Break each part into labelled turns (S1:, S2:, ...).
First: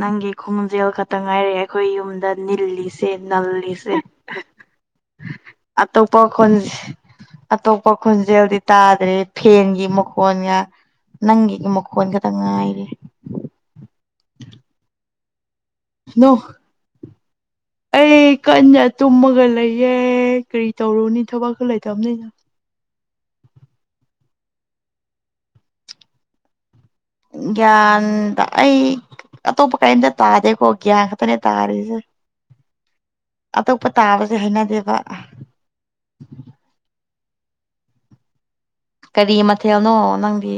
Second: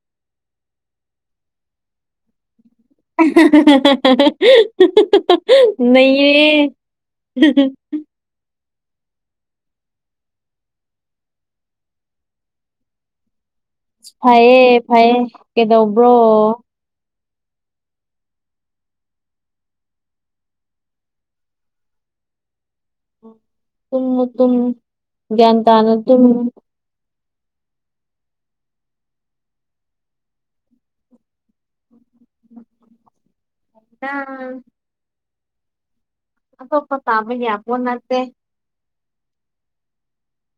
S1: ꯅꯪꯒꯤ ꯈꯣꯡꯖꯦꯜ ꯈꯛꯇ ꯉꯥꯏꯔꯛꯑꯦ ꯑꯩꯈꯣꯏ ꯌꯨꯝꯗ ꯅꯤꯜꯂꯤ ꯑꯇꯣꯞꯄ
S2: ꯅꯌꯦ
S1: ꯈꯣꯟꯖꯦꯜ ꯑꯇꯣꯞꯄ ꯈꯣꯟꯖꯦꯜꯗꯤ ꯇꯥꯗ꯭ꯔꯦ ꯐꯦꯟꯒꯤ ꯃꯈꯣꯟꯒ ꯅꯪꯒꯤ ꯃꯈꯣꯟ ꯈꯛꯇꯪ ꯉꯥꯏꯔꯤꯦ
S2: ꯐꯌꯦ ꯐꯌꯦ ꯀꯩꯗꯧ
S1: ꯅ ꯑꯩ ꯀꯟꯅ ꯇꯨꯝꯃꯒ ꯂꯩꯌꯦꯦ ꯀꯔꯤ ꯇꯧꯔꯨꯅꯤ ꯊꯕꯛ ꯈ ꯂꯩꯇꯕꯅꯤꯅ
S2: ꯇꯨꯝ ꯇꯨꯝ ꯒ꯭ꯌꯥꯟ ꯇꯥꯅ ꯇꯨꯝ
S1: ꯒ꯭ꯌꯥꯟꯗ ꯑꯩ ꯑ ꯇꯕꯨ ꯀꯩ ꯇꯥꯗꯦ ꯀꯣꯒ ꯑꯈꯇꯅꯦ ꯇꯥꯔꯁꯦ
S2: ꯎꯝ
S1: ꯑꯇꯣꯞꯄ ꯇꯥꯕꯁꯦ ꯍꯥꯏꯩꯅꯗꯦꯕ
S2: ꯑꯗꯄ ꯇꯥꯕꯅꯤ ꯄꯨꯟꯅꯠꯇꯦ
S1: ꯀꯔꯤ ꯃꯊꯦꯜꯅꯣ ꯅꯪꯗꯤ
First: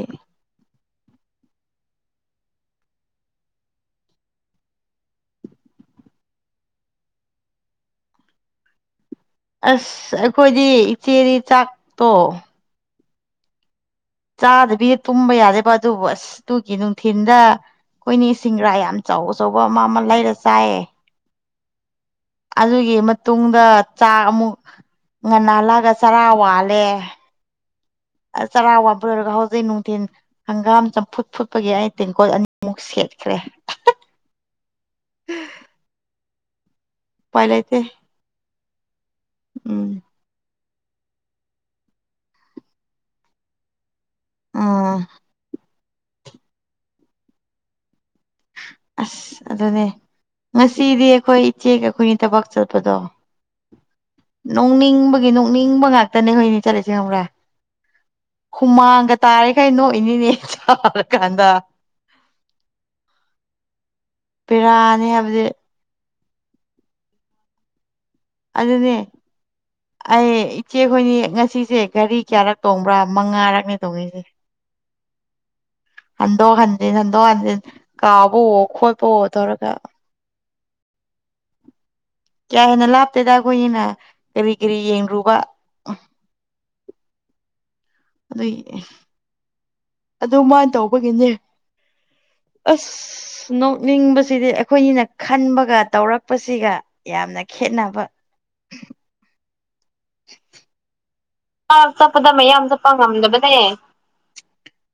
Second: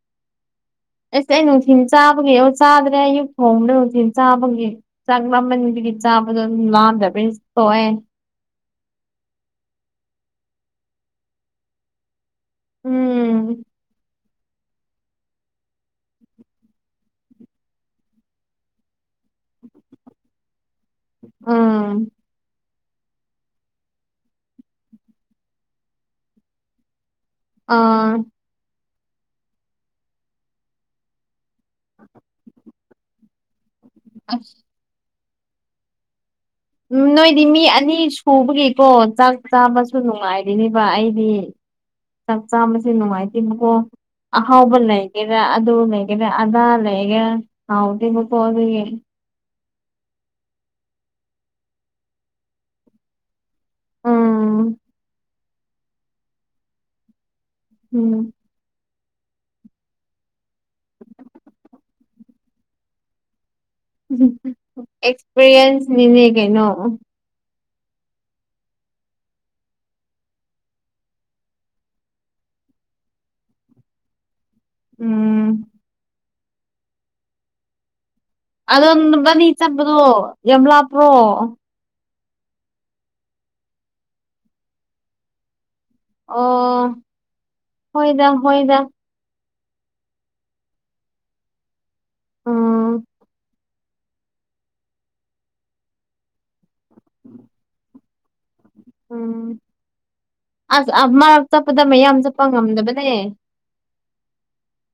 S2: ꯑꯁ ꯑꯩ ꯅꯨꯡꯊꯤꯜ ꯆꯥꯕꯒꯤ ꯑꯣ ꯆꯥꯗ꯭ꯔꯦ ꯑꯌꯨꯛ ꯊꯣꯡꯕꯗ ꯅꯨꯡꯊꯤꯜ ꯆꯥꯕꯒꯤ ꯆꯪ ꯃꯃꯟꯗꯨꯒꯤ ꯆꯥꯕꯗ ꯂꯥꯟꯗꯕ ꯇꯣꯑꯦ
S1: ꯑꯁ ꯑꯩꯈꯣꯏꯗꯤ ꯏꯆꯦꯒꯤ ꯆꯥꯛꯇꯣ
S2: ꯎꯝ
S1: ꯆꯥꯗꯕꯤ ꯇꯨꯝꯕ ꯌꯥꯗꯦꯕ ꯑꯗꯨꯕꯨ ꯑꯁ ꯑꯗꯨꯒꯤ ꯅꯨꯡꯊꯤꯤꯟꯗ ꯑꯩꯈꯣꯏꯅꯦ ꯁꯤꯡꯒꯔꯥ ꯌꯥꯝ ꯆꯥꯎ ꯑꯆꯧꯕ ꯑꯃ ꯑꯃ ꯂꯩꯔ ꯆꯥꯏꯌꯦ
S2: ꯑꯥ
S1: ꯑꯗꯨꯒꯤ ꯃꯇꯨꯡꯗ ꯆꯥꯛ ꯑꯃꯨꯛ ꯉꯟꯅ ꯅꯍꯜꯂꯛꯒ ꯆꯔꯥ ꯋꯥꯜꯂꯦ
S2: ꯑ
S1: ꯆꯥꯔꯥ ꯋꯥꯕ ꯂꯣꯏꯔꯒ ꯍꯧꯖꯤꯛ ꯅꯨꯡꯊꯤꯟ ꯍꯪꯒꯥꯝ ꯆꯝꯐꯨꯠ ꯐꯨꯠꯄꯒꯤ ꯑꯩ ꯇꯦꯡꯀꯣꯏ ꯑꯅꯤꯃꯨ ꯈꯁꯤ ꯍꯥꯏꯈ꯭ꯔꯦ
S2: ꯑ ꯎꯝ ꯅꯣꯏꯗꯤ
S1: ꯎꯄꯥꯏ
S2: ꯃꯤ
S1: ꯂꯩꯇꯦ
S2: ꯑꯅꯤ ꯁꯨꯕꯒꯤꯀꯣ ꯆꯥꯛ ꯆꯥꯕꯁꯨ
S1: ꯎꯝ
S2: ꯅꯨꯡꯉꯥꯏꯔꯤꯅꯦ ꯑꯩꯗꯤ ꯆꯥꯛ ꯆꯥꯕꯁꯤꯦ ꯅꯨꯡꯉꯥꯏꯇꯦꯕꯀꯣ ꯑꯍꯥꯎꯕ
S1: ꯎꯝ
S2: ꯂꯩꯒꯦ ꯑꯗꯨ ꯂꯩꯦꯒꯗꯦ ꯑꯗ ꯂꯩꯦꯒ ꯍꯥꯎꯗꯤ
S1: ꯑꯁ ꯑꯗꯨꯅꯦ ꯉꯁꯤꯗꯤ ꯑꯩꯈꯣꯏ ꯏꯆꯦꯒ ꯑꯩꯈꯣꯏꯅꯤ ꯊꯕꯛ ꯆꯠꯄꯗꯣ
S2: ꯎꯝ
S1: ꯅꯣꯛꯅꯤꯡꯕꯒꯤ ꯅꯣꯛꯅꯤꯡꯕ ꯉꯥꯛꯇꯅꯦ ꯍꯣꯏꯅꯦ ꯆꯠꯂꯁ ꯉꯪ꯭ꯔꯦ
S2: ꯎꯝ
S1: ꯍꯨꯃꯥꯡꯒ ꯇꯥꯔꯦꯈꯩ ꯅꯣꯛ ꯏꯅꯤꯅꯦ ꯆꯥꯔꯀꯥꯟꯗ ꯕꯦꯔꯥꯅꯤ ꯍꯥꯏꯕꯗꯤ
S2: ꯑꯦꯛꯁꯄꯤꯔꯤꯌꯦꯟꯁꯅꯤꯅꯦ ꯀꯩꯅꯣ
S1: ꯑꯗꯨꯅꯦ ꯑꯩ ꯏꯆꯦꯈꯣꯏꯅꯤ ꯉꯁꯤꯁꯦ ꯘꯔꯤ ꯀꯌꯥꯔꯛ ꯇꯣꯡꯕ꯭ꯔꯥ ꯃꯉꯥꯔꯛꯅꯦ ꯇꯣꯡꯉꯁꯦ
S2: ꯎꯝ
S1: ꯍꯟꯗꯣ ꯍꯟꯖꯤ ꯍꯟꯗꯣ ꯍꯟꯖꯤ ꯀꯥꯕꯣ
S2: ꯑꯗꯣ ꯕꯅꯤ ꯆꯠꯄꯗꯣ ꯌꯂꯥꯞꯄ꯭ꯔꯣ
S1: ꯀꯌꯥ ꯍꯦꯟꯅ ꯂꯥꯞꯇꯦꯗ ꯑꯩꯈꯣꯏꯒꯤꯅ ꯀꯔꯤ ꯀꯔꯤ ꯌꯦꯡꯂꯡꯔꯨꯕ
S2: ꯑꯣ ꯍꯣꯏꯗ
S1: ꯑꯗꯨꯏ
S2: ꯍꯣꯏꯗ
S1: ꯑꯗꯨ ꯃꯥꯅ ꯇꯧꯕꯒꯤꯅꯦ
S2: ꯎꯝ
S1: ꯑꯁ ꯅꯣꯛꯅꯤꯡꯕꯁꯤꯗꯤ ꯑꯩꯈꯣꯏꯅꯤꯅ ꯈꯟꯕꯒ ꯇꯧꯔꯛꯄꯁꯤꯒ ꯌꯥꯝꯅ ꯈꯦꯠꯅꯕ
S2: ꯎꯝ ꯑꯁ ꯃꯔꯛ ꯆꯠꯄꯗ ꯃꯌꯥꯝ ꯆꯠꯄ ꯉꯝꯗꯕꯅꯦ
S1: ꯅꯦ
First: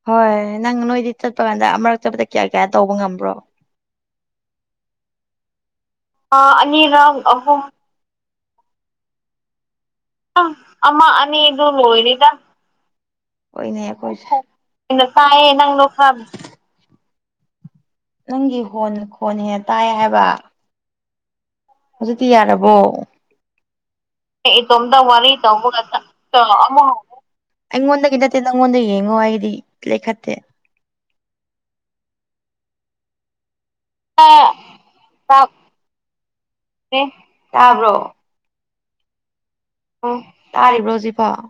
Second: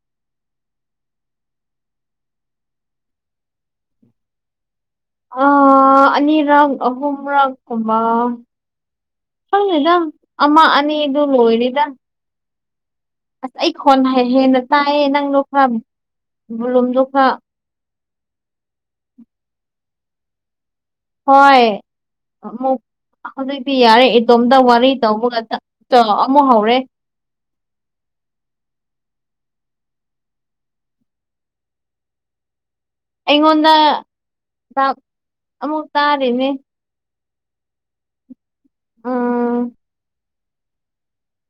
S1: ꯍꯣꯏ ꯅꯪ ꯅꯣꯏꯗꯤ ꯆꯠꯄ ꯀꯥꯟꯗ ꯑꯃꯨꯔꯛꯇꯕꯗ ꯀꯌꯥ ꯀꯌꯥ ꯇꯧꯕ ꯉꯝꯕ꯭ꯔꯣ
S2: ꯑ ꯑꯅꯤ ꯔꯪ ꯑꯍ
S1: ꯑꯅꯤꯔꯛ
S2: ꯔꯪ
S1: ꯑꯍꯨꯝ
S2: ꯐꯪꯅꯤꯗꯥꯝ ꯑꯃ ꯑꯅꯤꯗꯨ ꯂꯣꯏꯅꯤꯗꯝ
S1: ꯅꯤꯗ
S2: ꯑꯁ ꯑꯩ ꯈꯣꯟ ꯍꯥꯥ ꯍꯦꯟꯅ ꯇꯥꯏꯌꯦ ꯅꯪꯗꯣ ꯈꯔ ꯕꯤꯂꯨꯝꯗꯣ ꯈꯔ
S1: ꯅꯪꯒꯤ ꯍꯣꯟ ꯈꯣꯟ ꯍꯦꯟꯅ ꯇꯥꯏ ꯍꯥꯏꯕ
S2: ꯍꯣꯏ
S1: ꯍꯧꯖꯤꯛꯇꯤ ꯌꯥꯔꯕꯣ
S2: ꯑꯃꯨꯛ ꯍꯧꯖꯤꯛꯇꯤ ꯌꯥꯔꯦ
S1: ꯑꯩ ꯏꯇꯣꯝꯇ ꯋꯥꯔꯤ
S2: ꯇ
S1: ꯇꯧꯕꯒ
S2: ꯇꯣ ꯑꯃꯨꯛ ꯍꯧꯔꯦ
S1: [unintelligible] ꯑꯩꯉꯣꯟꯗꯒꯤ ꯅꯠꯇꯦ ꯅꯪꯉꯣꯟꯗ ꯌꯦꯡꯉꯣ ꯑꯩꯒꯤꯗꯤ ꯂꯩꯈꯠꯇꯦ
S2: ꯑꯩꯉꯣꯟꯗ ꯄꯥꯛ ꯑꯃꯨꯛ ꯇꯥꯔꯤꯅꯦ
S1: ꯑꯦ ꯇꯥꯕ꯭ꯔꯣ
S2: ꯎꯝ
S1: ꯑꯣ ꯇꯥꯔꯤꯕ꯭ꯔꯣ ꯍꯧꯖꯤꯛꯐꯥꯎ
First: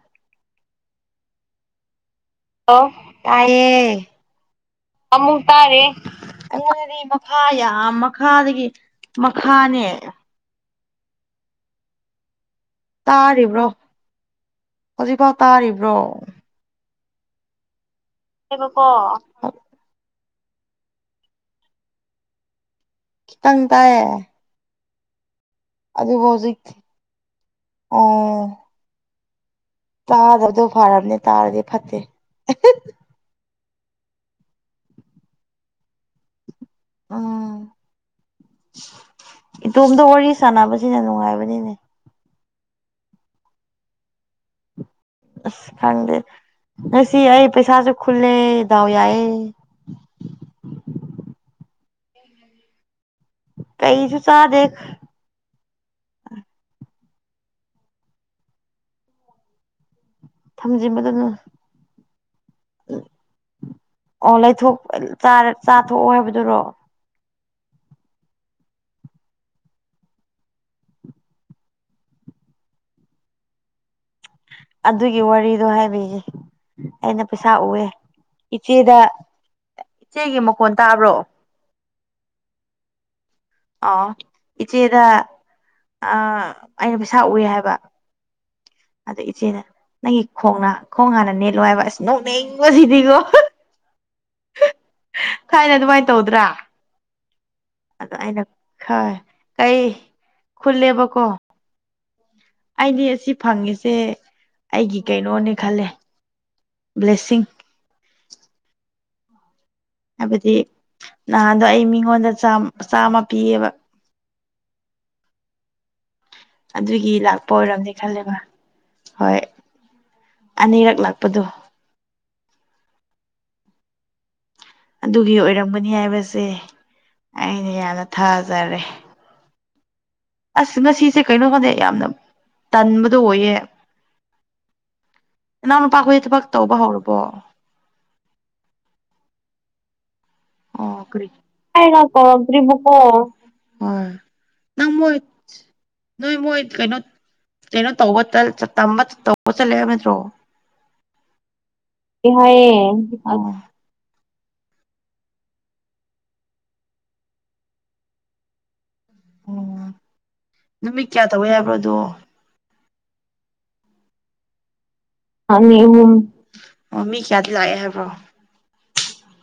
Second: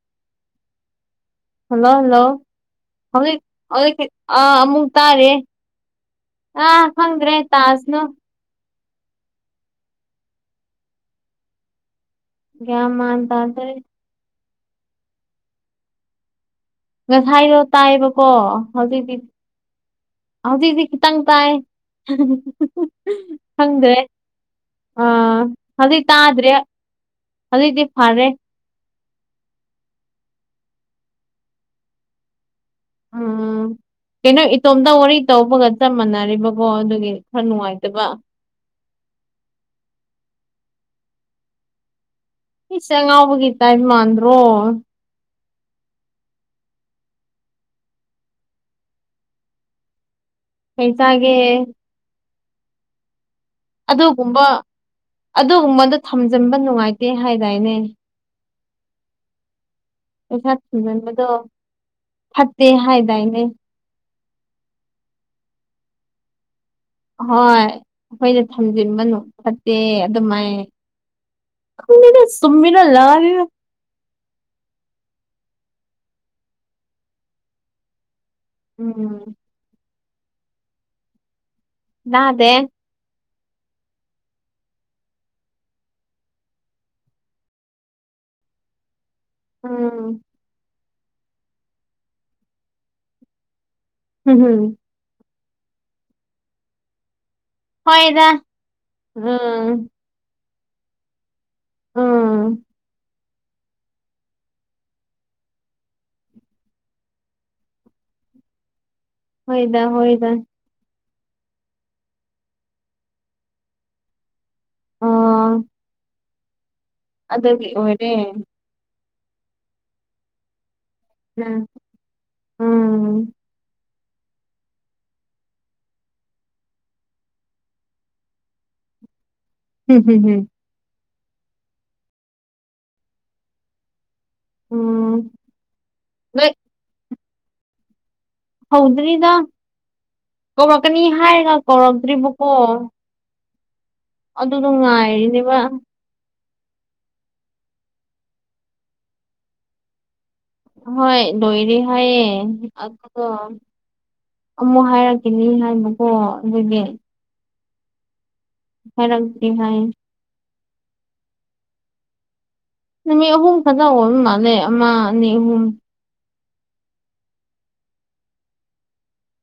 S2: ꯍꯜꯂꯣ ꯍꯜꯂꯣ ꯍꯧꯖꯤꯛ
S1: ꯇꯥꯏꯌꯦ
S2: ꯍꯧꯖꯤꯛꯇꯤ ꯑꯥ ꯑꯃꯨꯛ ꯇꯥꯔꯤꯌꯦ
S1: ꯑꯃꯨꯛ ꯇꯥꯔꯦ
S2: ꯑ ꯈꯪꯗ꯭ꯔꯦ ꯇꯥꯁꯅꯨ
S1: ꯃꯥꯗꯒꯤ ꯃꯈꯥꯅꯦ
S2: ꯒ꯭ꯌꯥꯟ ꯃꯥꯟ
S1: ꯇꯥꯔꯤꯕ꯭ꯔꯣ
S2: ꯇꯥꯗ꯭ꯔꯦ
S1: ꯍꯧꯖꯤꯛꯐꯥꯎ ꯇꯥꯔꯤꯕ꯭ꯔꯣ
S2: ꯉꯁꯥꯏꯗꯣ ꯇꯥꯏꯑꯕꯀꯣ
S1: ꯍꯥꯏꯕꯀꯣ
S2: ꯍꯧꯖꯤꯛꯇꯤ ꯍꯧꯖꯤꯛꯇꯤ ꯈꯤꯇꯪ ꯇꯥꯏ
S1: ꯈꯤꯇꯪ
S2: ꯈꯪꯗ꯭ꯔꯦ
S1: ꯇꯥꯏꯌꯦ
S2: ꯑꯥ ꯍꯧꯖꯤꯛ
S1: ꯑꯗꯨꯕꯨ
S2: ꯇꯥꯗ꯭ꯔꯦ
S1: ꯍꯧꯖꯤꯛꯇꯤ
S2: ꯍꯧꯖꯤꯛꯇꯤ ꯐꯔꯦ
S1: ꯑꯣ ꯇꯥꯗꯕꯗꯣ ꯐꯔꯕꯅꯦ ꯇꯥꯔꯗꯤ ꯐꯠꯇꯦ
S2: ꯎꯝ ꯀꯩꯅꯣ ꯏꯇꯣꯝꯇ ꯋꯥꯔꯤ ꯇꯧꯕꯒ ꯆꯞ ꯃꯥꯟꯅꯔꯦꯕ ꯑꯣ ꯑꯗꯨꯒꯤ ꯈꯔ ꯅꯨꯡꯉꯥꯏꯇꯕ
S1: ꯏꯇꯣꯝꯗ ꯋꯥꯔꯤ ꯁꯥꯟꯅꯕꯁꯤꯅ ꯅꯨꯡꯉꯥꯏꯕꯅꯤꯅꯦ
S2: ꯏꯁ ꯉꯥꯎꯕꯒꯤ ꯇꯥꯏꯞ ꯃꯥꯟꯗ꯭ꯔꯣ
S1: ꯑꯁ ꯈꯪꯗꯦ ꯉꯁꯤ ꯑꯩ ꯄꯩꯁꯥꯁꯨ ꯈꯨꯜꯂꯦ ꯗꯥꯎ ꯌꯥꯏꯌꯦ
S2: ꯀꯩ ꯆꯥꯒꯦ
S1: [inaudible] ꯀꯩꯁꯨ
S2: ꯑꯗꯨꯒꯨꯝꯕ
S1: ꯆꯥꯗꯦ
S2: ꯑꯗꯨꯒꯨꯝꯕꯗꯣ ꯊꯝꯖꯟꯕ ꯅꯨꯡꯉꯥꯏꯇꯦ ꯍꯥꯏꯗꯥꯏꯅꯦ ꯄꯩꯁꯥ ꯊꯝꯖꯟꯕꯗꯣ
S1: ꯊꯝꯖꯤꯟꯕꯗꯨꯅ
S2: ꯐꯠꯇꯦ ꯍꯥꯏꯗꯥꯏꯅꯦ
S1: ꯑꯣ ꯂꯩꯊꯣꯛ ꯇꯥꯔ ꯆꯥꯊꯣꯛꯑꯣ ꯍꯥꯏꯕꯗꯨꯔꯣ
S2: ꯍꯣꯏ ꯑꯈꯣꯏꯗ ꯊꯝꯖꯤꯟꯕ ꯅꯨ ꯐꯠꯇꯦ ꯑꯗꯨꯃꯥꯏ ꯈꯪꯗꯦꯗꯥ ꯆꯨꯝꯃꯤꯔꯥ ꯂꯥꯜꯂꯤꯔꯥ
S1: ꯑꯗꯨꯒꯤ ꯋꯥꯔꯤꯗꯣ ꯍꯥꯏꯕꯤꯒꯦ ꯑꯩꯅ ꯄꯩꯁꯥ ꯎꯌꯦ ꯏꯆꯦꯗ
S2: ꯎꯝ
S1: ꯏꯆꯦꯒꯤ ꯃꯈꯣꯟ ꯇꯥꯕ꯭ꯔꯣ
S2: ꯇꯥꯗꯦ
S1: ꯑꯣ ꯏꯆꯦꯗ ꯑ ꯑꯩꯅ ꯄꯩꯁꯥ ꯎꯏ ꯍꯥꯏꯕ ꯑꯗꯨ ꯏꯆꯦꯅ
S2: ꯎꯝ
S1: ꯅꯪꯒꯤ ꯈꯣꯡꯂ ꯈꯣꯡ ꯍꯥꯟꯅ ꯅꯦꯠꯂꯣ ꯍꯥꯏꯕ ꯑꯁ ꯅꯣꯛꯅꯤꯡꯕ ꯁꯤꯗꯤꯀꯣ
S2: [unintelligible]
S1: ꯊꯥꯏꯅ ꯑꯗꯨꯃꯥꯏꯅ ꯇꯧꯗ꯭ꯔꯥ ꯑꯁ
S2: ꯍꯣꯏꯗ
S1: ꯑꯩꯅ ꯈꯔ ꯀꯩ
S2: ꯎꯝ
S1: ꯈꯨꯜꯂꯦꯕꯀꯣ
S2: ꯎꯝ
S1: ꯑꯩꯗꯤ ꯐꯪꯉꯤꯁꯦ ꯑꯩꯒꯤ ꯀꯩꯅꯣꯅꯤ ꯈꯜꯂꯦ ꯕ꯭ꯂꯦꯁꯤꯡ
S2: ꯍꯣꯏꯗ ꯍꯣꯏ
S1: ꯍꯥꯏꯕꯗꯤ ꯅꯍꯥꯟꯗꯣ ꯑꯩ ꯃꯤꯉꯣꯟꯗ ꯆꯥꯝ ꯆꯥꯝꯃ ꯄꯤꯌꯦꯕ
S2: ꯑꯣ
S1: ꯑꯗꯨꯒꯤ ꯂꯥꯛꯄ
S2: ꯑꯗꯨꯒꯤ
S1: ꯑꯣꯏꯔꯝꯅꯤ
S2: ꯑꯣꯏꯔꯦ
S1: ꯈꯜꯂꯦꯕ ꯍꯣꯏ ꯑꯅꯤꯔꯛ ꯂꯥꯛ
S2: ꯎꯝ ꯎꯝ
S1: ꯑꯗꯨꯒꯤ ꯑꯣꯏꯔꯝꯒꯅꯤ ꯍꯥꯏꯕꯁꯦ ꯑꯩꯅ ꯌꯥꯝꯅ ꯊꯥꯖꯔꯦ
S2: [inaudible]
S1: ꯑꯁ ꯉꯁꯤꯁꯦ ꯀꯩꯅꯣ ꯈꯪꯗꯦ ꯌꯥꯝꯅ ꯇꯟꯕꯗꯣ ꯑꯣꯏꯌꯦ
S2: ꯎꯝ
S1: ꯅꯅꯥꯎ ꯅꯨꯄꯥꯈꯣꯏ ꯊꯕꯛ
S2: ꯅꯣꯏ
S1: ꯇꯧꯕ ꯍꯧꯔꯕꯣ
S2: ꯍꯧꯗ꯭ꯔꯤꯗ ꯀꯧꯔꯛꯀꯅꯤ
S1: ꯑꯣ ꯀꯔꯤ
S2: ꯍꯥꯏꯔꯒ
S1: ꯍꯥꯏꯔ
S2: ꯀꯧꯔꯛꯇ꯭ꯔꯤꯕꯀꯣ
S1: ꯍꯣꯏ
S2: ꯑꯗꯨꯗꯣ
S1: ꯅꯪ ꯃꯣꯏ
S2: ꯉꯥꯏꯔꯤꯅꯦꯕ
S1: ꯅꯣꯏ ꯃꯣꯏ ꯀꯩꯅꯣ ꯀꯩꯅꯣ ꯇꯧꯕ ꯇꯧꯕ ꯆꯠꯂꯦ ꯍꯥꯏꯕ ꯅꯠꯇ꯭ꯔꯣ
S2: ꯍꯣꯏ ꯂꯣꯏꯔꯤ ꯍꯥꯏꯌꯦꯦ
S1: ꯍꯥꯏꯌꯦ
S2: ꯑ
S1: ꯑꯣ
S2: ꯑꯃꯨꯛ ꯍꯥꯏꯔꯛꯀꯅꯤ ꯍꯥꯏꯕꯀꯣ ꯑꯗꯨꯗꯤ ꯍꯪꯗꯤ ꯍꯥꯏ
S1: ꯅꯨꯃꯤꯠ ꯀꯌꯥ ꯇꯧꯕ ꯌꯥꯕ꯭ꯔꯣꯗꯣ
S2: ꯅꯨꯃꯤꯠ ꯑꯍꯨꯝ ꯈꯖꯅ ꯑꯣꯏ ꯃꯥꯜꯂꯦ ꯑꯃ ꯑꯅꯤ ꯑꯍꯨꯝ
S1: ꯅꯤ ꯑꯣ ꯃꯤ ꯀꯌꯥꯗꯤ ꯂꯥꯛꯑꯦ ꯍꯥꯏꯕ꯭ꯔꯣ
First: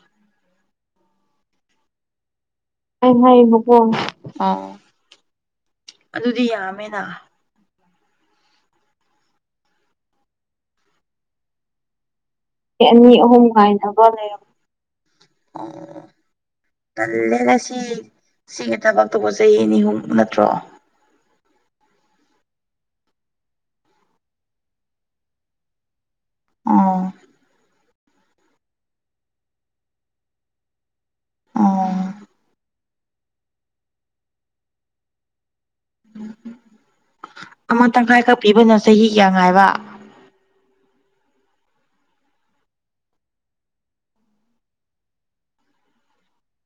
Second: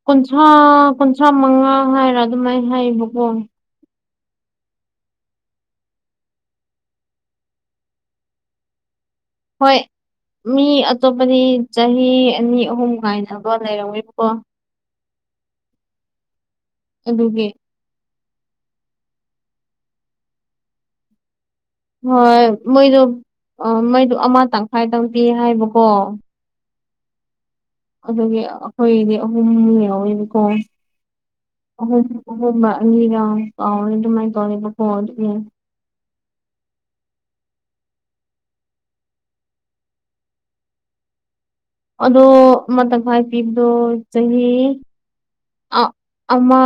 S2: ꯀꯨꯟꯊ꯭ꯔꯥ ꯀꯨꯟꯊ꯭ꯔꯥ ꯃꯉꯥ ꯍꯥꯏꯔ ꯑꯗꯨꯃꯥꯏꯅ ꯍꯩꯕꯀꯣ
S1: ꯑꯣ ꯑꯣ ꯑꯗꯨꯗꯤ ꯌꯥꯝꯃꯦꯅ
S2: ꯍꯣꯏ ꯃꯤ ꯑꯇꯣꯞꯄꯗꯤ ꯆꯍꯤ ꯑꯅꯤ ꯑꯍꯨꯝ
S1: ꯑꯅꯤ ꯑꯍꯨꯝ
S2: ꯉꯥꯏꯅꯕ
S1: ꯉꯥꯏꯅꯕ
S2: ꯂꯩꯔꯝꯃꯦꯕꯀꯣ
S1: ꯂꯩꯔꯝꯃꯣ ꯑꯣ
S2: ꯑꯗꯨꯒꯤ
S1: ꯇꯂꯦꯅꯁꯤ ꯁꯤꯒꯤ ꯊꯕꯛꯇꯧꯕ ꯆꯍꯤ ꯑꯅꯤ ꯑꯍꯨꯨꯝ ꯅꯠꯇ꯭ꯔꯣ
S2: ꯍꯣꯏ ꯃꯣꯏꯗꯣ ꯃꯣꯏꯗꯣ ꯑꯃ ꯇꯪꯈꯥꯏꯗꯪ ꯄꯤ ꯍꯥꯏꯕꯀꯣ
S1: ꯑ
S2: ꯑꯗꯨꯒꯤ ꯑꯩꯈꯣꯏꯗꯤ ꯑꯍꯨꯝ ꯌꯥꯎꯋꯕꯀꯣ ꯍ
S1: ꯑꯣ
S2: ꯍꯔ ꯀꯥꯎ ꯑꯗꯨ ꯃꯥꯏ ꯇꯧꯅꯤꯕ ꯐꯣ
S1: ꯑꯃ ꯇꯪꯈꯥꯏ ꯀꯛ ꯄꯤꯕꯅꯣ ꯆꯍꯤ ꯀ꯭ꯌꯥ ꯉꯥꯏꯕ
S2: ꯑꯗꯣ ꯑꯃ ꯇꯪꯈꯥꯏ ꯄꯤꯕꯗꯣ ꯆꯍꯤ ꯑ ꯑꯃ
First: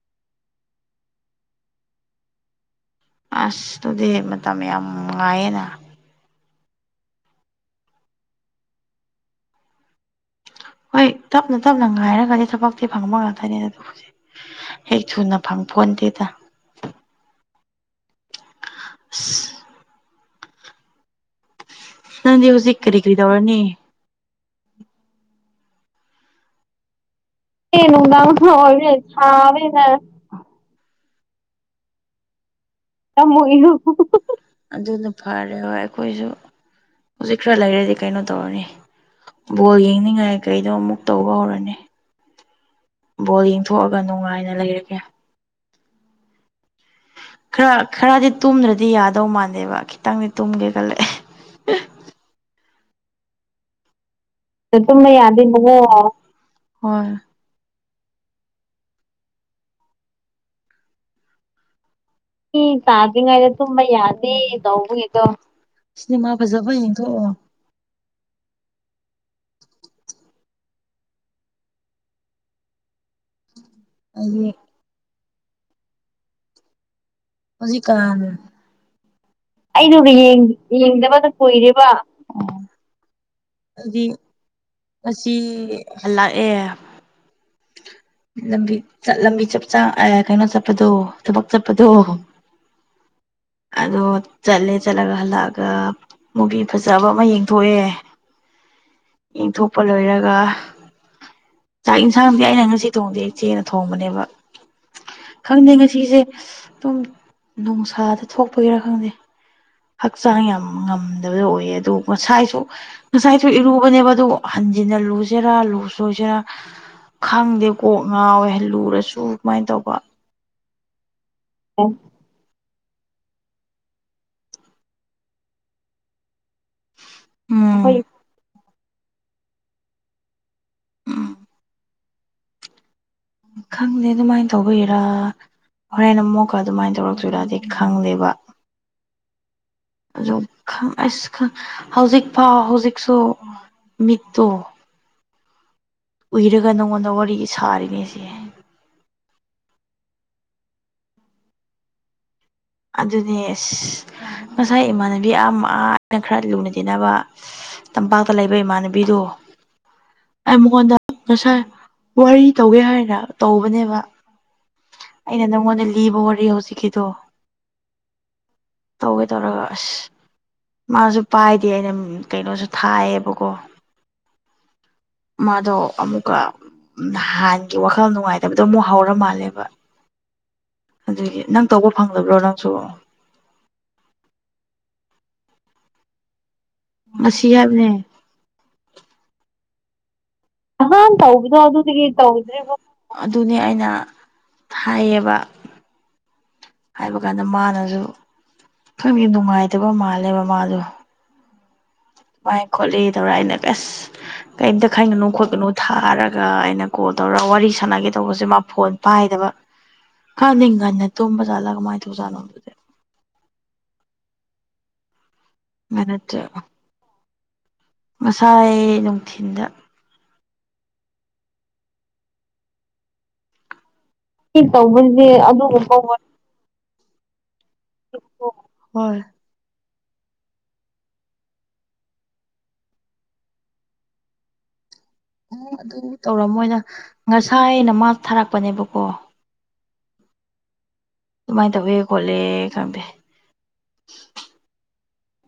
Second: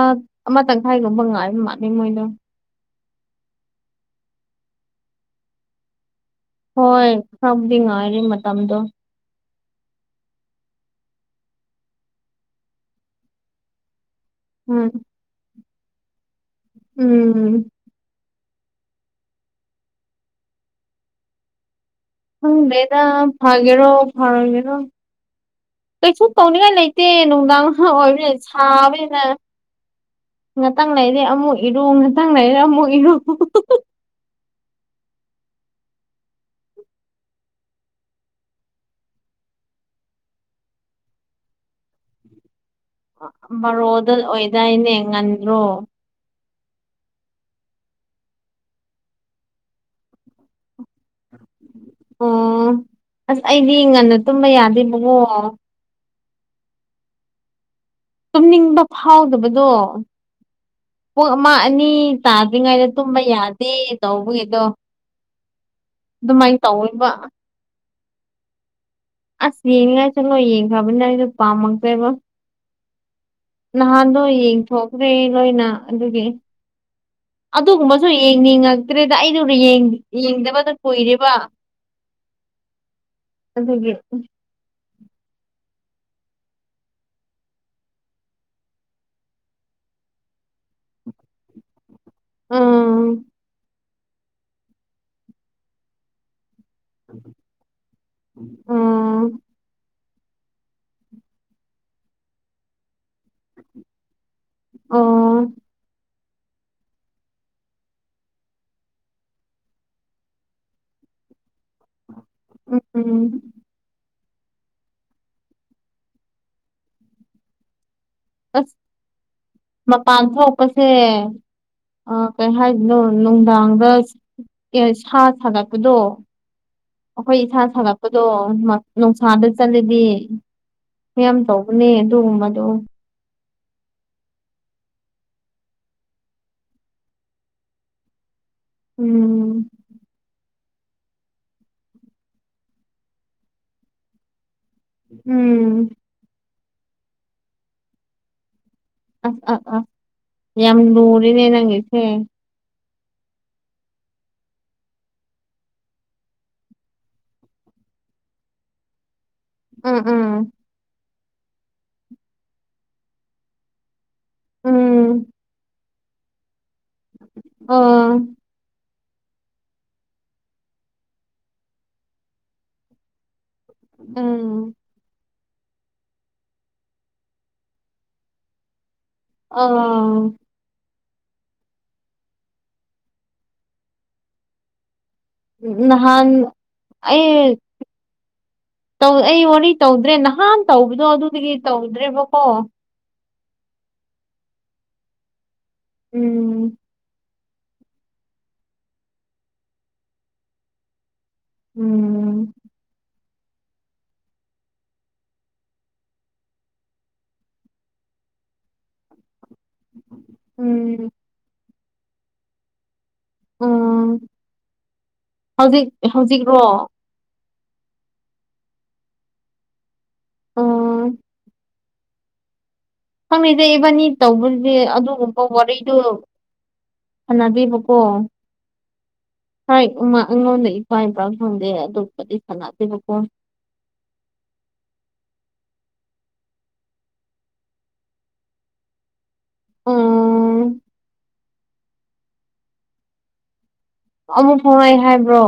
S2: ꯑꯃ ꯇꯪꯈꯥꯏꯒꯨꯝꯕ ꯉꯥꯏ ꯃꯥꯅꯤ ꯃꯣꯏꯗꯣ
S1: ꯑꯁꯇꯨꯗꯤ ꯃꯇꯝ ꯌꯥꯝ ꯉꯥꯏꯌꯦꯅ
S2: ꯍꯣꯏ ꯍꯥꯞꯗꯤ ꯉꯥꯏꯔꯤꯦ ꯃꯇꯝꯗꯣ
S1: ꯍꯣꯏ ꯇꯞꯅ ꯇꯞꯅ ꯉꯥꯏꯔꯒꯗꯤ ꯊꯕꯛꯇꯤ ꯐꯪꯕ ꯉꯥꯛꯇꯅꯦ ꯑꯗꯨ ꯍꯧꯖꯤ
S2: ꯎꯝ
S1: ꯍꯦꯛ ꯊꯨꯅ ꯐꯪ ꯐꯣꯟꯗꯦꯗ
S2: ꯎꯝ
S1: ꯑ ꯅꯪꯗꯤ
S2: ꯍꯪ
S1: ꯍꯧꯖꯤꯛ ꯀꯔꯤ
S2: ꯃꯦꯗꯥ
S1: ꯀꯔꯤ ꯇꯧꯔꯅꯤ
S2: ꯐꯔꯣ ꯍ ꯌꯦꯅ ꯇꯁꯨ ꯇꯧꯅꯤꯒ ꯂꯩꯇꯅ
S1: ꯑꯦ ꯅꯨꯡꯗꯥꯡ
S2: ꯑꯣꯏꯔ
S1: ꯑꯣꯏꯕꯅꯤꯅ
S2: ꯁꯕꯦꯅ
S1: ꯁꯥꯕꯅꯤꯅ
S2: ꯉꯥꯛꯇꯪ ꯂꯩꯔꯦ ꯑꯃꯨꯛ ꯏꯔꯨ ꯉꯥꯛꯇꯪ ꯂꯩꯔꯦ ꯑꯃꯨꯛ ꯏꯔꯨ
S1: ꯇꯃꯅꯨ ꯑꯗꯨꯅ ꯐꯔꯦ ꯍꯣꯏ ꯑꯩꯈꯣꯏꯁꯨ ꯍꯧꯖꯤꯛ ꯈꯔ ꯂꯩꯔꯗꯤ ꯀꯩꯅꯣ ꯇꯧꯔꯅꯤ ꯕꯣꯜ ꯌꯦꯡꯅꯤꯡꯉꯥꯏ ꯀꯩꯗꯣ ꯑꯃꯨꯛ ꯇꯧꯕ ꯍꯧꯔꯅꯤ ꯕꯣꯜ ꯌꯦꯡꯊꯣꯛꯑꯒ ꯅꯨꯡꯉꯥꯏꯅ ꯂꯩꯔꯒꯦ
S2: ꯅꯟ꯭ꯔꯣ
S1: ꯈꯔ ꯈꯔꯗꯤ ꯇꯨꯝꯗ꯭ꯔꯗꯤ ꯌꯥꯗꯧ ꯃꯥꯟꯗꯦꯕ ꯈꯤꯇꯪꯗꯤ ꯇꯨꯝꯒꯦ ꯈꯜꯂꯛꯑꯦ
S2: ꯑꯣ ꯑꯁ ꯑꯩꯗꯤ ꯉꯟꯅ ꯇꯨꯝꯕ
S1: ꯇꯨꯝꯅ
S2: ꯌꯥꯗꯦꯕꯀꯣ
S1: ꯌꯥꯗꯦ ꯃ ꯍꯣꯏ
S2: ꯇꯨꯝꯅꯤꯡꯕ ꯐꯥꯎꯗꯕꯗꯣ ꯄꯨꯡ ꯑꯃ ꯑꯅꯤ
S1: ꯃꯤ
S2: ꯇꯥꯗ꯭ꯔꯤꯉꯩꯗ ꯇꯨꯝꯕ
S1: ꯇꯥꯗ꯭ꯔꯤꯉꯩꯗ
S2: ꯌꯥꯗꯦ
S1: ꯇꯨꯝꯕ ꯌꯥꯗꯦ
S2: ꯇꯧꯕꯒꯤꯗꯣ
S1: ꯇꯧꯕꯒꯤꯗꯣ ꯁꯤꯅꯦꯃꯥ
S2: ꯑꯗꯨꯃꯥꯏꯅ
S1: ꯐꯖꯕ
S2: ꯇꯧꯕ
S1: ꯌꯦꯡꯊꯣꯛꯑꯣ
S2: ꯑꯁ ꯌꯦꯡꯉꯉꯥꯏ ꯆꯠꯂꯣ ꯌꯦꯡꯈ꯭ꯔꯕꯅꯤꯅ ꯑꯩꯁꯨ ꯄꯥꯝꯃꯛꯇꯦꯕ ꯅꯍꯥꯟꯗꯣ
S1: ꯍꯥꯏꯗꯤ
S2: ꯌꯦꯡꯊꯣꯛꯈ꯭ꯔꯦ ꯂꯣꯏꯅ ꯑꯗꯨꯒꯤ ꯑꯗꯨꯒꯨꯝꯕꯁꯨ
S1: ꯍꯧꯖꯤꯛꯀꯥꯟ
S2: ꯌꯦꯡꯅꯤꯡꯉ ꯠꯇ꯭ꯔꯦꯗ ꯑꯩꯗꯣ
S1: ꯑꯩꯗꯨꯒ
S2: ꯌꯦꯡꯗꯕꯗ
S1: ꯌꯦꯡꯗꯕꯗ
S2: ꯀꯨꯏꯔꯦꯕ
S1: ꯀꯨꯏꯔꯦꯕ
S2: ꯑꯗꯨꯗꯒꯤ
S1: ꯑꯁꯤ ꯍꯜꯂꯥꯛꯑꯦ ꯂꯝꯕꯤ ꯂꯝꯕꯤ ꯆꯞ ꯆ ꯀꯩꯅꯣ ꯆꯠꯄꯗꯣ ꯊꯕꯛ ꯆꯠꯄꯗꯣꯣ
S2: ꯎꯝ
S1: ꯑꯗꯣ ꯆꯠꯂꯦ ꯆꯠꯂꯒ ꯍꯜꯂꯛꯑꯒ ꯃꯨꯒꯤ ꯐꯖꯕ ꯑꯃ ꯌꯦꯡꯊꯣꯛꯑꯦ
S2: ꯑꯣ
S1: ꯏꯟꯊꯣꯛꯄ ꯂꯣꯏꯔꯒ ꯆꯥꯛ ꯌꯦꯟꯁꯥꯡꯗꯤ ꯑꯩꯅ ꯉꯁꯤ ꯊꯣꯡꯗꯦ ꯏꯆꯦꯅ ꯊꯣꯡꯕꯅꯦꯕ
S2: ꯑꯣ
S1: ꯈꯪꯗꯦ ꯉꯁꯤꯁꯦ ꯄꯨꯡ ꯅꯨꯡꯁꯥꯗ ꯊꯣꯛꯄꯒꯤꯔꯥ ꯈꯪꯗꯦ ꯍꯛꯆꯥꯡ ꯌꯥꯝ ꯉꯝꯗꯕꯗꯣ ꯑꯣꯏꯌꯦ ꯑꯗꯨ ꯉꯁꯥꯏꯁꯨ
S2: ꯎꯝ ꯎꯝ
S1: ꯉꯁꯥꯏꯁꯨ ꯏꯔꯨꯕꯅꯦꯕ ꯑꯗꯨ ꯍꯟꯖꯤꯟꯅ ꯂꯨꯁꯤꯦꯔꯥ ꯂꯨ ꯁꯣꯏꯁꯤꯦꯔꯥ ꯈꯪꯗꯦ ꯀꯣꯛ
S2: ꯑꯁ
S1: ꯉꯥꯎꯋꯦꯍꯜꯂꯨꯔꯁꯨ ꯀꯃꯥꯏꯅ ꯇꯧꯕ ꯎꯝ
S2: ꯑꯣ ꯀꯩ ꯍꯥꯏꯗꯅꯣ ꯅꯨꯡꯗꯥꯡꯗ ꯁꯥ ꯁꯥꯒꯠꯄꯗꯣ ꯑꯩꯈꯣꯏ ꯏꯁꯥ ꯁꯥꯒꯠꯄ
S1: ꯎꯝ
S2: ꯑꯗꯣ ꯅꯨꯡꯁꯥꯗ ꯆꯠꯂꯗꯤ ꯃꯌꯥꯝ ꯇꯧꯕꯅꯦ ꯑꯗꯨꯒꯕꯗꯣ
S1: ꯈꯪꯗꯦ ꯑꯗꯨꯃꯥꯏꯅ ꯇꯧꯕꯒꯤꯔꯥ ꯍꯣꯔꯦꯟ ꯑꯃꯨꯛꯀ ꯑꯗꯨꯃꯥꯏꯅ ꯇꯧꯔꯛꯁꯨꯗꯗꯤ ꯈꯪꯗꯦꯕ
S2: ꯎꯝ
S1: ꯑꯣ ꯑꯁ ꯍꯧꯖꯤꯛ ꯐꯥꯎ ꯍꯧꯖꯤꯛꯁꯨ ꯃꯤꯠꯇꯣ
S2: ꯎꯝ
S1: ꯎꯏꯔꯒ ꯅꯪꯉꯣꯟꯗ ꯋꯥꯔꯤ ꯁꯥꯔꯤꯉꯁꯦ
S2: ꯑꯁ ꯑ ꯑꯁ ꯌꯥꯝ ꯂꯨꯔꯤꯅꯦ ꯅꯪꯒꯤꯁꯦ
S1: ꯑꯗꯨꯅꯦ ꯑꯁ ꯉꯁꯥꯏ ꯏꯃꯥꯟꯅꯕꯤ ꯑꯃ ꯑꯅ ꯈꯔ ꯂꯨꯅ ꯇꯤꯟꯅꯕ ꯇꯝꯄꯥꯛꯇ ꯂꯩꯕ ꯏꯃꯥꯟꯅꯕꯤꯗꯣ
S2: ꯎ ꯎꯥ
S1: ꯑꯩꯉꯣꯟꯗ ꯉꯁꯥꯏ ꯋꯥꯔꯤ ꯇꯧꯒꯦ ꯍꯥꯏꯅ ꯇꯧꯕꯅꯦꯕ
S2: ꯎꯝ
S1: ꯑꯩꯅ ꯅꯪꯉꯣꯟꯗ ꯂꯤꯕ ꯋꯥꯔꯤ ꯍꯧꯖꯤꯛꯀꯤ
S2: ꯑꯣ
S1: ꯇꯧꯒꯦ ꯇꯧꯔꯒ ꯑꯁ ꯃꯥꯁꯨ ꯄꯥꯏꯗꯦ ꯑꯩꯅ ꯀꯩꯅꯣꯁꯨ ꯊꯥꯏꯌꯦꯕꯀꯣ
S2: ꯎꯝ
S1: ꯃꯥꯗꯣ ꯑꯃꯨꯛꯀ ꯍꯥꯟꯒꯤ ꯋꯥꯈꯜ ꯅꯨꯡꯉꯥꯏꯇꯕꯗꯣ ꯑꯃꯨꯛ ꯍꯧꯔ ꯃꯥꯜꯂꯦ
S2: ꯑꯥ
S1: ꯑꯗꯨꯒꯤ ꯅꯪ ꯇꯧꯕ ꯐꯪꯗꯕ꯭ꯔꯣ ꯅꯪꯁꯨ
S2: ꯎ ꯅꯍꯥꯟ
S1: ꯉꯁꯤ
S2: ꯑꯩ
S1: ꯍꯥꯏꯕꯅꯦ
S2: ꯧ ꯑꯩ ꯋꯥꯅꯤ ꯇꯧꯗ꯭ꯔꯦ ꯅꯍꯥꯟ ꯇꯧꯕꯗꯣ
S1: ꯅꯍꯥꯟ
S2: ꯑꯗꯨꯗꯒꯤ
S1: ꯇꯧꯕꯗꯣ ꯑꯗꯨꯗꯒꯤ
S2: ꯇꯧꯗ꯭ꯔꯦꯕꯀꯣ
S1: ꯇꯧꯗ꯭ꯔꯤꯕ ꯑꯗꯨꯅꯤ ꯑꯩꯅ ꯊꯥꯏꯌꯦꯕ
S2: ꯎꯝ
S1: ꯍꯥꯏꯕ ꯑꯗꯨ ꯀꯥꯟꯗ ꯃꯥꯅꯁꯨ ꯈꯪꯒꯤ ꯅꯨꯡꯉꯥꯏꯇꯕ ꯃꯥꯜꯂꯦꯕ ꯃꯥꯗꯣ
S2: ꯎꯝ
S1: ꯥꯏ ꯈꯣꯠꯂꯤꯗꯧꯔ ꯑꯅ ꯀꯁ ꯀꯩꯇ ꯈꯪꯒꯅꯨ ꯈꯣꯠꯀꯅꯨ ꯊꯥꯔꯒ ꯑꯩꯅ ꯀꯣꯜ ꯇꯧꯔꯒ ꯋꯥꯔꯤ ꯁꯥꯟꯅꯒꯦ ꯇꯧꯕꯁꯦ ꯃꯥ ꯐꯣꯟ ꯄꯥꯏꯗꯕ
S2: ꯎꯝ
S1: ꯀꯅꯤꯡ ꯉꯅꯤ ꯇꯨꯝꯝꯕ ꯆꯥꯂꯒ ꯃꯥꯥꯏ ꯇꯖꯥꯅꯣꯗꯨꯗꯤꯦ
S2: ꯎꯝ ꯍꯧꯖꯤꯛ
S1: ꯉꯟꯅ
S2: ꯍꯧꯖꯤꯛꯔꯣ
S1: ꯉꯁꯥꯏ ꯅꯨꯡꯊꯤꯟꯗ
S2: ꯑꯣ ꯈꯪꯗꯦꯗ ꯏꯕꯅꯤ ꯇꯧꯕꯗꯨꯗꯤ
S1: ꯇꯧꯕꯁꯦ
S2: ꯑꯗꯨꯒꯨꯝꯕ
S1: ꯑꯗꯨꯒꯨꯝꯕ
S2: ꯋꯥꯔꯤꯗꯨ ꯁꯅꯗꯦꯕꯀꯣ
S1: ꯍꯣꯏ
S2: ꯍꯥꯏ ꯎꯃ ꯑꯩꯉꯣꯟꯗ ꯏꯄꯥ ꯏꯄꯥ ꯐꯪꯗꯦ ꯑꯇꯣꯞꯄꯗꯤ ꯁꯅꯥꯗꯦꯕ ꯀꯣ
S1: ꯎꯝ ꯑꯗꯨ ꯇꯧꯔꯝꯃꯣꯏꯅ ꯉꯁꯥꯏ ꯑꯅ ꯃꯥ ꯊꯥꯔꯛꯄꯅꯦꯕꯀꯣ
S2: ꯎꯝ
S1: ꯑꯗꯨꯃꯥꯏꯅ ꯇꯧꯋꯦ ꯈꯣꯠꯂꯦ ꯈꯪꯗꯦ
S2: ꯑꯃꯨꯛ ꯐꯥꯎꯉꯥꯏ ꯍꯥꯏꯕ꯭ꯔꯣ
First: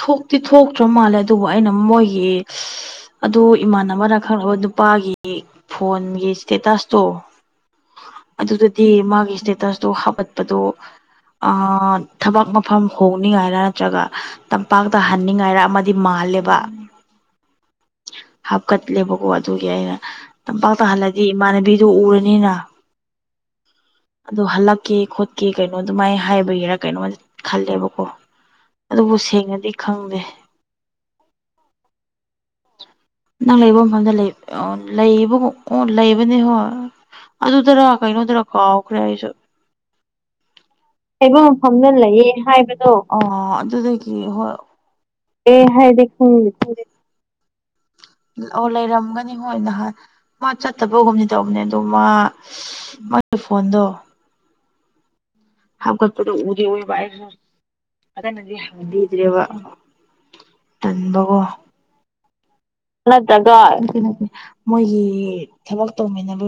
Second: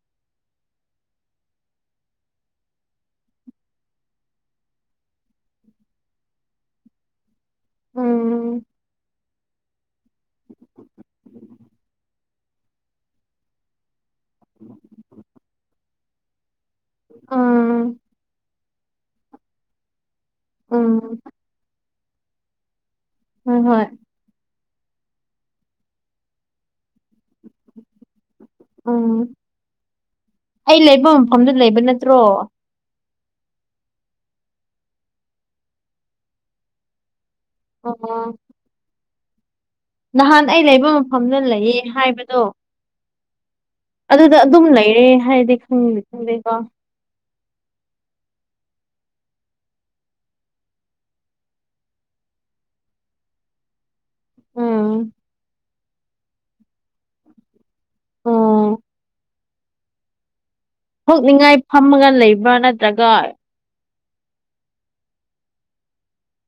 S1: ꯊꯣꯛꯇꯤ ꯊꯣꯛꯇ꯭ꯔ ꯃꯥꯜꯂꯦ ꯑꯗꯨꯕꯨ ꯑꯩꯅ ꯃꯣꯏꯒꯤ ꯑꯗ ꯏꯃꯥꯟꯅꯕꯅ ꯈꯪꯒ ꯅꯨꯄꯥꯒꯤ ꯐꯣꯟꯒꯤ ꯏꯁꯇꯦꯇꯥꯁꯇꯣ
S2: ꯎꯝ
S1: ꯑꯗꯨꯗꯗꯤ ꯃꯥꯒꯤ ꯏꯁꯇꯦꯇ ꯑꯗꯨ ꯍꯥꯒꯠꯄꯗꯣ ꯊꯕꯛ ꯃꯐꯝ ꯍꯣꯡꯅꯤꯡꯉꯥꯏꯔ ꯅꯠꯇ꯭ꯔꯒ ꯇꯝꯄꯥꯛꯇ ꯍꯟꯅꯤꯡꯉꯥꯏꯔ ꯑꯃꯗꯤ ꯃꯥꯜꯂꯦꯕ
S2: ꯑꯝ
S1: ꯍꯥꯞꯀꯠꯂꯦꯕꯀꯣ ꯑꯗꯨꯒꯤ ꯑꯩꯅ ꯇꯝꯄꯥꯛ
S2: ꯎꯝ
S1: ꯇꯥꯍꯜꯂꯗꯤ ꯏꯃꯥꯟꯅꯕꯤꯗꯨ ꯎꯔꯅꯤꯅ
S2: ꯍꫭꯏ-ꯍꯣꯏ
S1: ꯑꯗꯣ ꯍꯜꯂꯛꯀꯦ ꯈꯣꯠꯀꯦ ꯀꯩꯅꯣ ꯑꯗꯨꯃꯥꯏꯅ ꯍꯥꯏꯕꯒꯤꯔꯥ ꯀꯩꯅꯣ ꯈꯜꯂꯦꯕꯀꯣ ꯑꯗꯨꯕꯨ
S2: ꯎꯝ
S1: ꯁꯦꯡꯅꯗꯤ ꯈꯪꯗꯦ
S2: ꯑꯩ ꯂꯩꯕ ꯃꯐꯝꯗꯨ ꯂꯩꯕ ꯅꯠꯇ꯭ꯔꯣ
S1: ꯅꯪ ꯂꯩꯕ ꯃꯐꯝꯗ ꯂꯩ ꯂꯩꯕ ꯂꯩꯕꯅꯦ ꯍꯣꯏ ꯑꯗꯨꯗꯔ
S2: ꯑꯣ
S1: ꯀꯩꯅꯣꯗꯔ ꯀꯥꯎꯈ꯭ꯔꯦ ꯑꯩꯁꯨ
S2: ꯅꯍꯥꯟ ꯑꯩ ꯂꯩꯐꯝ
S1: ꯂꯩꯕ ꯃꯐꯝꯗ ꯂꯩꯌꯦ ꯍꯥꯏꯕꯗꯣ
S2: ꯑꯗꯨꯗ
S1: ꯍꯣꯏ
S2: ꯑꯗꯨꯝ ꯂꯩꯔꯦ ꯍꯥꯏ
S1: ꯑꯦ ꯍꯥꯏꯗꯤ ꯑꯣ ꯂꯩꯔꯝꯒꯅꯤ ꯍꯣꯏ ꯅꯍꯥꯟ ꯃꯥ ꯆꯠꯇꯕ ꯑꯒꯨꯝꯅꯤ ꯇꯧꯕꯅꯦ ꯑꯗꯣ ꯃꯥ ꯃꯥꯒꯤ ꯐꯣꯟꯗꯣ
S2: ꯎꯝ
S1: ꯍ ꯀꯄꯗ ꯎꯗꯤꯕ ꯑꯗ ꯅꯪ
S2: ꯑꯣ
S1: ꯍꯗꯤꯗ꯭ꯔꯦꯕ
S2: ꯊꯣꯛꯅꯤꯡꯉꯥꯏ ꯐꯝꯃꯒ ꯂꯩꯕ꯭ꯔꯥ ꯅꯠꯇ꯭ꯔꯒ
S1: ꯀꯩꯅꯣ ꯃꯣꯏꯒꯤ ꯊꯕꯛ ꯇꯧꯃꯤꯟꯅꯕ